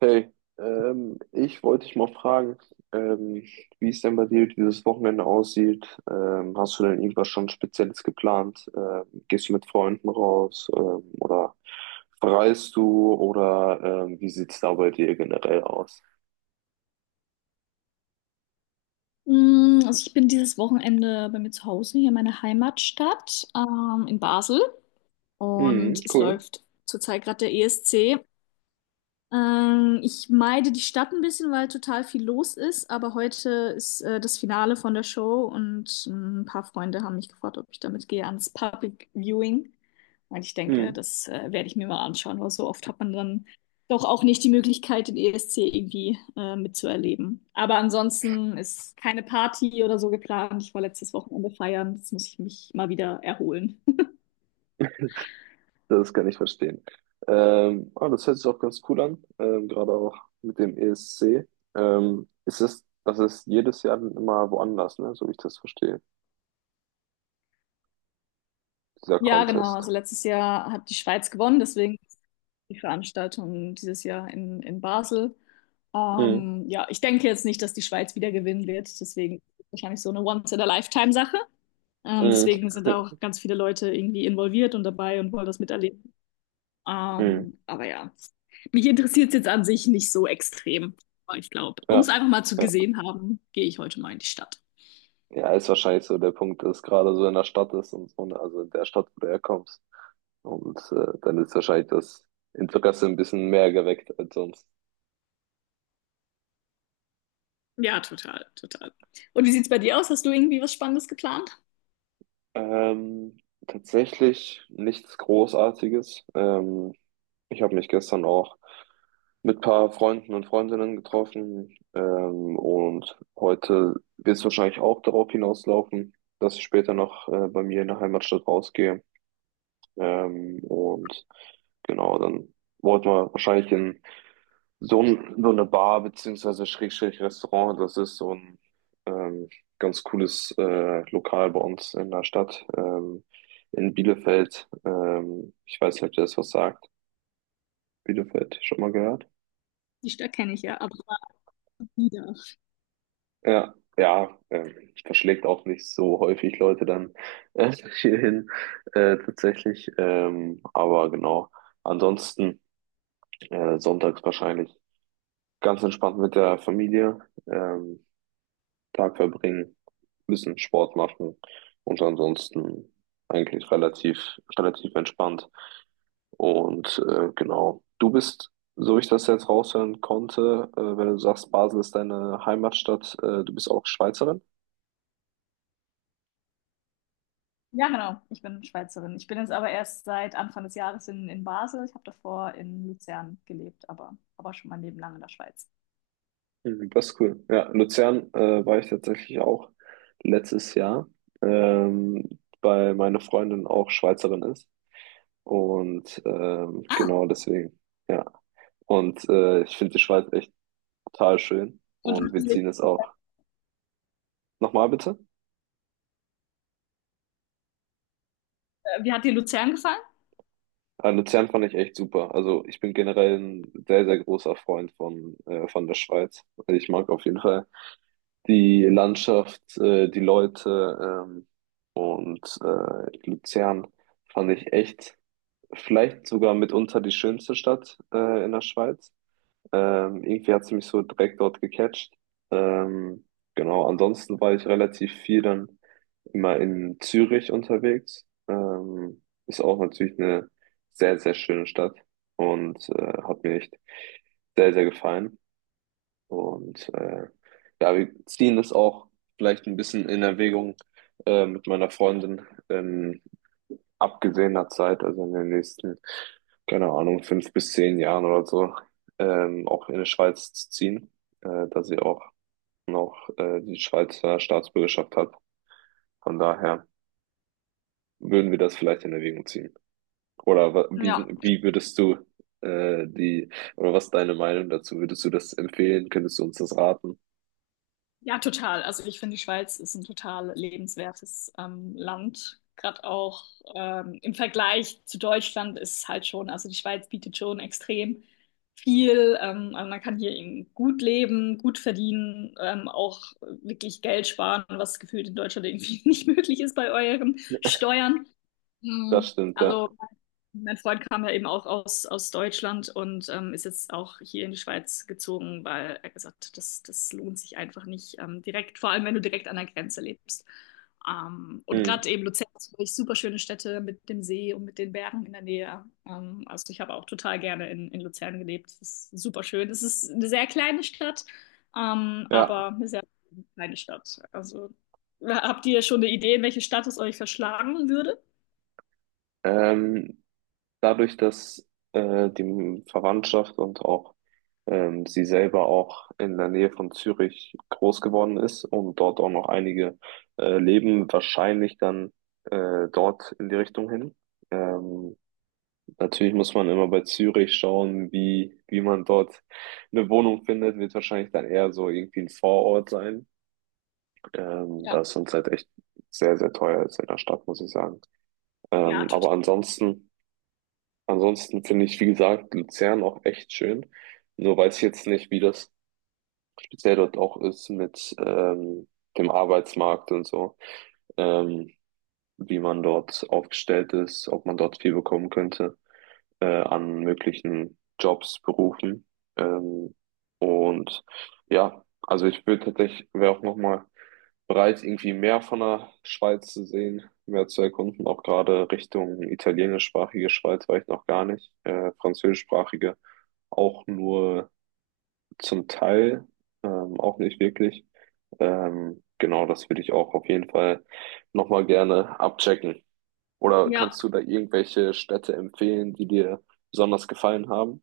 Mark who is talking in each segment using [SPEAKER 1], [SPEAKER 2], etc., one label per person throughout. [SPEAKER 1] Hey, ich wollte dich mal fragen, ähm, wie es denn bei dir dieses Wochenende aussieht. Hast du denn irgendwas schon Spezielles geplant? Gehst du mit Freunden raus, oder verreist du oder wie sieht's da bei dir generell aus?
[SPEAKER 2] Mm, also ich bin dieses Wochenende bei mir zu Hause, hier in meiner Heimatstadt, in Basel.
[SPEAKER 1] Mhm,
[SPEAKER 2] Und es
[SPEAKER 1] cool.
[SPEAKER 2] läuft zurzeit gerade der ESC. Ich meide die Stadt ein bisschen, weil total viel los ist, aber heute ist das Finale von der Show, und ein paar Freunde haben mich gefragt, ob ich damit gehe ans Public Viewing. Und ich denke,
[SPEAKER 1] Mhm,
[SPEAKER 2] das werde ich mir mal anschauen, weil so oft hat man dann doch auch nicht die Möglichkeit, den ESC irgendwie mitzuerleben. Aber ansonsten ist keine Party oder so geplant. Ich war letztes Wochenende feiern, jetzt muss ich mich mal wieder erholen.
[SPEAKER 1] das kann ich verstehen. Das hört sich auch ganz cool an, gerade auch mit dem ESC. Das ist jedes Jahr dann immer woanders, ne? So wie ich das verstehe, dieser
[SPEAKER 2] Ja, genau.
[SPEAKER 1] Contest.
[SPEAKER 2] Also letztes Jahr hat die Schweiz gewonnen, deswegen ist die Veranstaltung dieses Jahr in Basel. Ja, ich denke jetzt nicht, dass die Schweiz wieder gewinnen wird, deswegen wahrscheinlich so eine Once-in-a-Lifetime-Sache.
[SPEAKER 1] Mhm.
[SPEAKER 2] Deswegen sind da auch ganz viele Leute irgendwie involviert und dabei und wollen das miterleben.
[SPEAKER 1] Mhm.
[SPEAKER 2] Aber ja, mich interessiert es jetzt an sich nicht so extrem. Aber ich glaube, um es
[SPEAKER 1] Ja.
[SPEAKER 2] einfach mal zu
[SPEAKER 1] Ja.
[SPEAKER 2] gesehen haben, gehe ich heute mal in die Stadt.
[SPEAKER 1] Ja, ist wahrscheinlich so der Punkt, dass gerade so in der Stadt ist und so, ne? Also in der Stadt, wo du herkommst. Und dann ist wahrscheinlich das Interesse ein bisschen mehr geweckt als sonst.
[SPEAKER 2] Ja, total, total. Und wie sieht's bei dir aus? Hast du irgendwie was Spannendes geplant?
[SPEAKER 1] Ähm, Tatsächlich nichts Großartiges. Ich habe mich gestern auch mit ein paar Freunden und Freundinnen getroffen. Und heute wird es wahrscheinlich auch darauf hinauslaufen, dass ich später noch bei mir in der Heimatstadt rausgehe. Und genau, dann wollten wir wahrscheinlich in so eine Bar beziehungsweise Schrägstrich Restaurant. Das ist so ein ähm, ganz cooles Lokal bei uns in der Stadt, in Bielefeld. Ich weiß nicht, ob dir das was sagt. Bielefeld, schon mal gehört?
[SPEAKER 2] Die Stadt kenne ich ja, aber. Wieder.
[SPEAKER 1] Ja, ja, verschlägt auch nicht so häufig Leute dann äh, hierhin tatsächlich. Aber genau, ansonsten sonntags wahrscheinlich ganz entspannt mit der Familie, ähm, Tag verbringen, bisschen Sport machen und ansonsten eigentlich relativ entspannt. Und genau, du bist, so ich das jetzt raushören konnte, wenn du sagst, Basel ist deine Heimatstadt, du bist auch Schweizerin.
[SPEAKER 2] Ja, genau. Ich bin Schweizerin. Ich bin jetzt aber erst seit Anfang des Jahres in Basel. Ich habe davor in Luzern gelebt, aber schon mein Leben lang in der Schweiz.
[SPEAKER 1] Mhm, das ist cool. Ja, Luzern war ich tatsächlich auch letztes Jahr, ähm, weil meine Freundin auch Schweizerin ist. Und
[SPEAKER 2] Ah,
[SPEAKER 1] genau deswegen, ja. Und ich finde die Schweiz echt total schön.
[SPEAKER 2] und hat
[SPEAKER 1] Und wir
[SPEAKER 2] sie,
[SPEAKER 1] ziehen es auch. Nochmal bitte?
[SPEAKER 2] Wie hat dir Luzern gefallen?
[SPEAKER 1] Luzern fand ich echt super. Also ich bin generell ein sehr großer Freund von der Schweiz. Also, ich mag auf jeden Fall die Landschaft, die Leute, ähm, Luzern fand ich echt vielleicht sogar mitunter die schönste Stadt in der Schweiz. Irgendwie hat sie mich so direkt dort gecatcht. Ähm, genau, ansonsten war ich relativ viel dann immer in Zürich unterwegs. Ist auch natürlich eine sehr schöne Stadt und hat mir echt sehr gefallen. Und ja, wir ziehen das auch vielleicht ein bisschen in Erwägung, mit meiner Freundin. Ähm, Abgesehener Zeit, also in den nächsten, keine Ahnung, fünf bis zehn Jahren oder so, auch in die Schweiz zu ziehen, da sie auch noch die Schweizer Staatsbürgerschaft hat. Von daher würden wir das vielleicht in Erwägung ziehen. Wie,
[SPEAKER 2] Ja.
[SPEAKER 1] wie würdest du äh, die, oder was ist deine Meinung dazu? Würdest du das empfehlen? Könntest du uns das raten?
[SPEAKER 2] Ja, total. Also ich finde, die Schweiz ist ein total lebenswertes Land. Gerade auch im Vergleich zu Deutschland ist es halt schon, also die Schweiz bietet schon extrem viel. Also man kann hier eben gut leben, gut verdienen, auch wirklich Geld sparen, was gefühlt in Deutschland irgendwie nicht möglich ist bei euren Steuern.
[SPEAKER 1] Das
[SPEAKER 2] Mhm.
[SPEAKER 1] stimmt, ja.
[SPEAKER 2] Also mein Freund kam ja eben auch aus Deutschland und ist jetzt auch hier in die Schweiz gezogen, weil er gesagt hat, das lohnt sich einfach nicht direkt, vor allem wenn du direkt an der Grenze lebst. Und
[SPEAKER 1] Hm.
[SPEAKER 2] gerade eben Luzern ist wirklich super schöne Städte mit dem See und mit den Bergen in der Nähe. Also ich habe auch total gerne in Luzern gelebt. Es ist super schön. Es ist eine sehr kleine Stadt,
[SPEAKER 1] Ja.
[SPEAKER 2] aber eine sehr kleine Stadt. Also habt ihr schon eine Idee, in welche Stadt es euch verschlagen würde?
[SPEAKER 1] Ähm, dadurch, dass die Verwandtschaft und auch sie selber auch in der Nähe von Zürich groß geworden ist und dort auch noch einige leben, wahrscheinlich dann dort in die Richtung hin. Ähm, Natürlich muss man immer bei Zürich schauen, wie man dort eine Wohnung findet, wird wahrscheinlich dann eher so irgendwie ein Vorort sein, da
[SPEAKER 2] Ja,
[SPEAKER 1] es uns halt echt sehr teuer ist in der Stadt, muss ich sagen.
[SPEAKER 2] ja,
[SPEAKER 1] Ähm,
[SPEAKER 2] total.
[SPEAKER 1] aber ansonsten, ansonsten finde ich, wie gesagt, Luzern auch echt schön. Nur weiß ich jetzt nicht, wie das speziell dort auch ist mit dem Arbeitsmarkt und so, ähm, wie man dort aufgestellt ist, ob man dort viel bekommen könnte an möglichen Jobs, Berufen. Ähm, und ja, also ich würde tatsächlich, wäre auch nochmal bereit, irgendwie mehr von der Schweiz zu sehen, mehr zu erkunden, auch gerade Richtung italienischsprachige Schweiz war ich noch gar nicht, französischsprachige auch nur zum Teil, auch nicht wirklich. Genau, das würde ich auch auf jeden Fall nochmal gerne abchecken. Oder
[SPEAKER 2] Ja.
[SPEAKER 1] kannst du da irgendwelche Städte empfehlen, die dir besonders gefallen haben?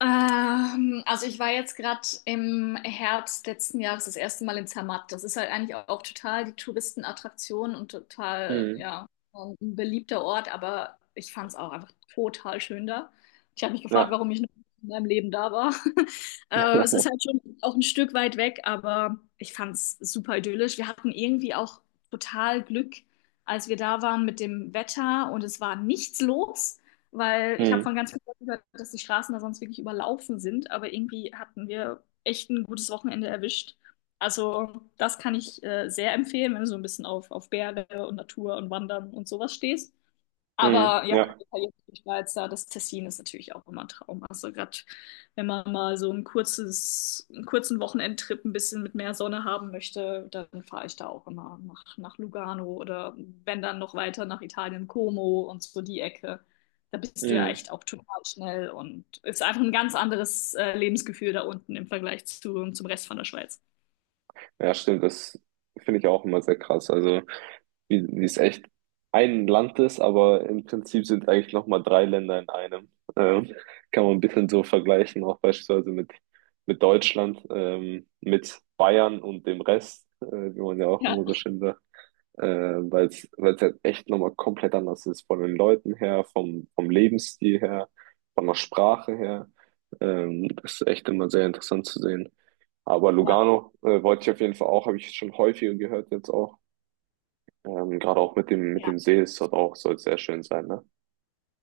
[SPEAKER 2] Also ich war jetzt gerade im Herbst letzten Jahres das erste Mal in Zermatt. Das ist halt eigentlich auch total die Touristenattraktion und total,
[SPEAKER 1] Mhm.
[SPEAKER 2] ja, ein beliebter Ort, aber ich fand es auch einfach total schön da. Ich habe mich gefragt,
[SPEAKER 1] Ja.
[SPEAKER 2] warum ich noch nie in meinem Leben da war. Es ist halt schon auch ein Stück weit weg, aber ich fand es super idyllisch. Wir hatten irgendwie auch total Glück, als wir da waren mit dem Wetter, und es war nichts los, weil ich habe
[SPEAKER 1] Mhm.
[SPEAKER 2] von ganz vielen Leuten gehört, dass die Straßen da sonst wirklich überlaufen sind, aber irgendwie hatten wir echt ein gutes Wochenende erwischt. Also das kann ich sehr empfehlen, wenn du so ein bisschen auf Berge und Natur und Wandern und sowas stehst.
[SPEAKER 1] Mhm.
[SPEAKER 2] Aber ja,
[SPEAKER 1] Ja.
[SPEAKER 2] die italienische Schweiz da, das Tessin ist natürlich auch immer ein Traum. Also gerade wenn man mal so ein kurzes, einen kurzen Wochenendtrip ein bisschen mit mehr Sonne haben möchte, dann fahre ich da auch immer nach Lugano oder wenn dann noch weiter nach Italien, Como und so die Ecke. Da bist du ja
[SPEAKER 1] Mhm.
[SPEAKER 2] echt auch total schnell und ist einfach ein ganz anderes Lebensgefühl da unten im Vergleich zum Rest von der Schweiz.
[SPEAKER 1] Ja, stimmt. Das finde ich auch immer sehr krass. Also wie es echt ein Land ist, aber im Prinzip sind eigentlich nochmal drei Länder in einem. Ähm, Kann man ein bisschen so vergleichen, auch beispielsweise mit Deutschland, mit Bayern und dem Rest, wie man ja auch
[SPEAKER 2] Ja,
[SPEAKER 1] immer so schön sagt, weil es halt echt nochmal komplett anders ist, von den Leuten her, vom Lebensstil her, von der Sprache her. Das ist echt immer sehr interessant zu sehen. Aber
[SPEAKER 2] ja,
[SPEAKER 1] Lugano, wollte ich auf jeden Fall auch, habe ich schon häufiger gehört jetzt auch. Gerade auch mit
[SPEAKER 2] ja.
[SPEAKER 1] dem See ist dort auch, soll sehr schön sein, ne?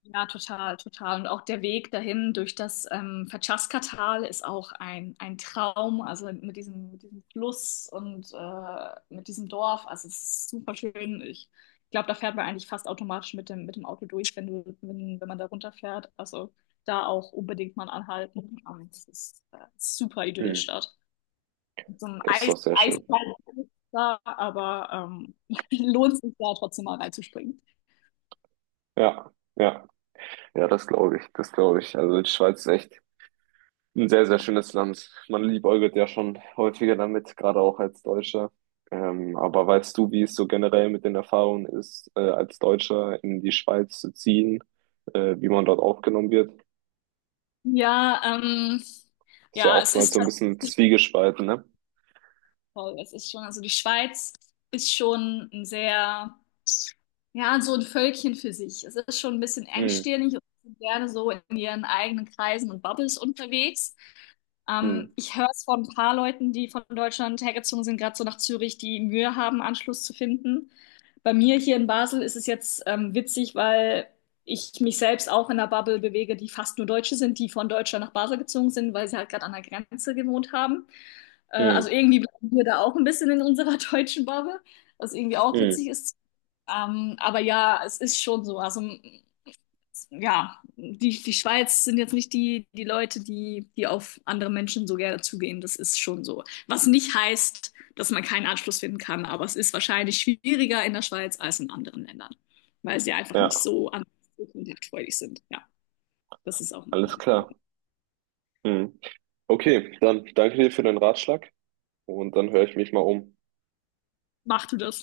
[SPEAKER 2] Ja, total, total. Und auch der Weg dahin durch das Verchaska-Tal ist auch ein Traum. Also mit diesem Fluss und mit diesem Dorf. Also es ist super schön. Ich glaube, da fährt man eigentlich fast automatisch mit dem Auto durch, wenn du, wenn, wenn man da runterfährt. Also da auch unbedingt mal anhalten. Es ist super idyllisch
[SPEAKER 1] Mhm.
[SPEAKER 2] dort. Mit so einem
[SPEAKER 1] Das ist doch sehr schön.
[SPEAKER 2] Eisfall da, aber lohnt sich da trotzdem mal reinzuspringen.
[SPEAKER 1] Ja, ja, ja, das glaube ich, das glaube ich. Also die Schweiz ist echt ein sehr schönes Land. Man liebäugelt ja schon häufiger damit, gerade auch als Deutscher. Aber weißt du, wie es so generell mit den Erfahrungen ist, als Deutscher in die Schweiz zu ziehen, wie man dort aufgenommen wird?
[SPEAKER 2] Ja,
[SPEAKER 1] Ist ja
[SPEAKER 2] ja, es
[SPEAKER 1] oftmals
[SPEAKER 2] ist
[SPEAKER 1] so ein bisschen zwiegespalten, ne?
[SPEAKER 2] voll, das ist schon, also die Schweiz ist schon ein sehr, ja, so ein Völkchen für sich. Es ist schon ein bisschen
[SPEAKER 1] Mhm.
[SPEAKER 2] engstirnig und sind gerne so in ihren eigenen Kreisen und Bubbles unterwegs.
[SPEAKER 1] Mhm.
[SPEAKER 2] Ich höre es von ein paar Leuten, die von Deutschland hergezogen sind, gerade so nach Zürich, die Mühe haben, Anschluss zu finden. Bei mir hier in Basel ist es jetzt witzig, weil ich mich selbst auch in einer Bubble bewege, die fast nur Deutsche sind, die von Deutschland nach Basel gezogen sind, weil sie halt gerade an der Grenze gewohnt haben. Also
[SPEAKER 1] Mhm.
[SPEAKER 2] irgendwie bleiben wir da auch ein bisschen in unserer deutschen Bubble, was irgendwie auch witzig
[SPEAKER 1] Mhm.
[SPEAKER 2] ist. Aber ja, es ist schon so. Also ja, die Schweiz sind jetzt nicht die, die Leute, die auf andere Menschen so gerne zugehen. Das ist schon so. Was nicht heißt, dass man keinen Anschluss finden kann, aber es ist wahrscheinlich schwieriger in der Schweiz als in anderen Ländern, weil sie einfach nicht
[SPEAKER 1] Ja,
[SPEAKER 2] so so kontaktfreudig sind. Ja, das ist auch eine.
[SPEAKER 1] alles klar. Mhm. Okay, dann danke dir für den Ratschlag und dann höre ich mich mal um.
[SPEAKER 2] Macht du das?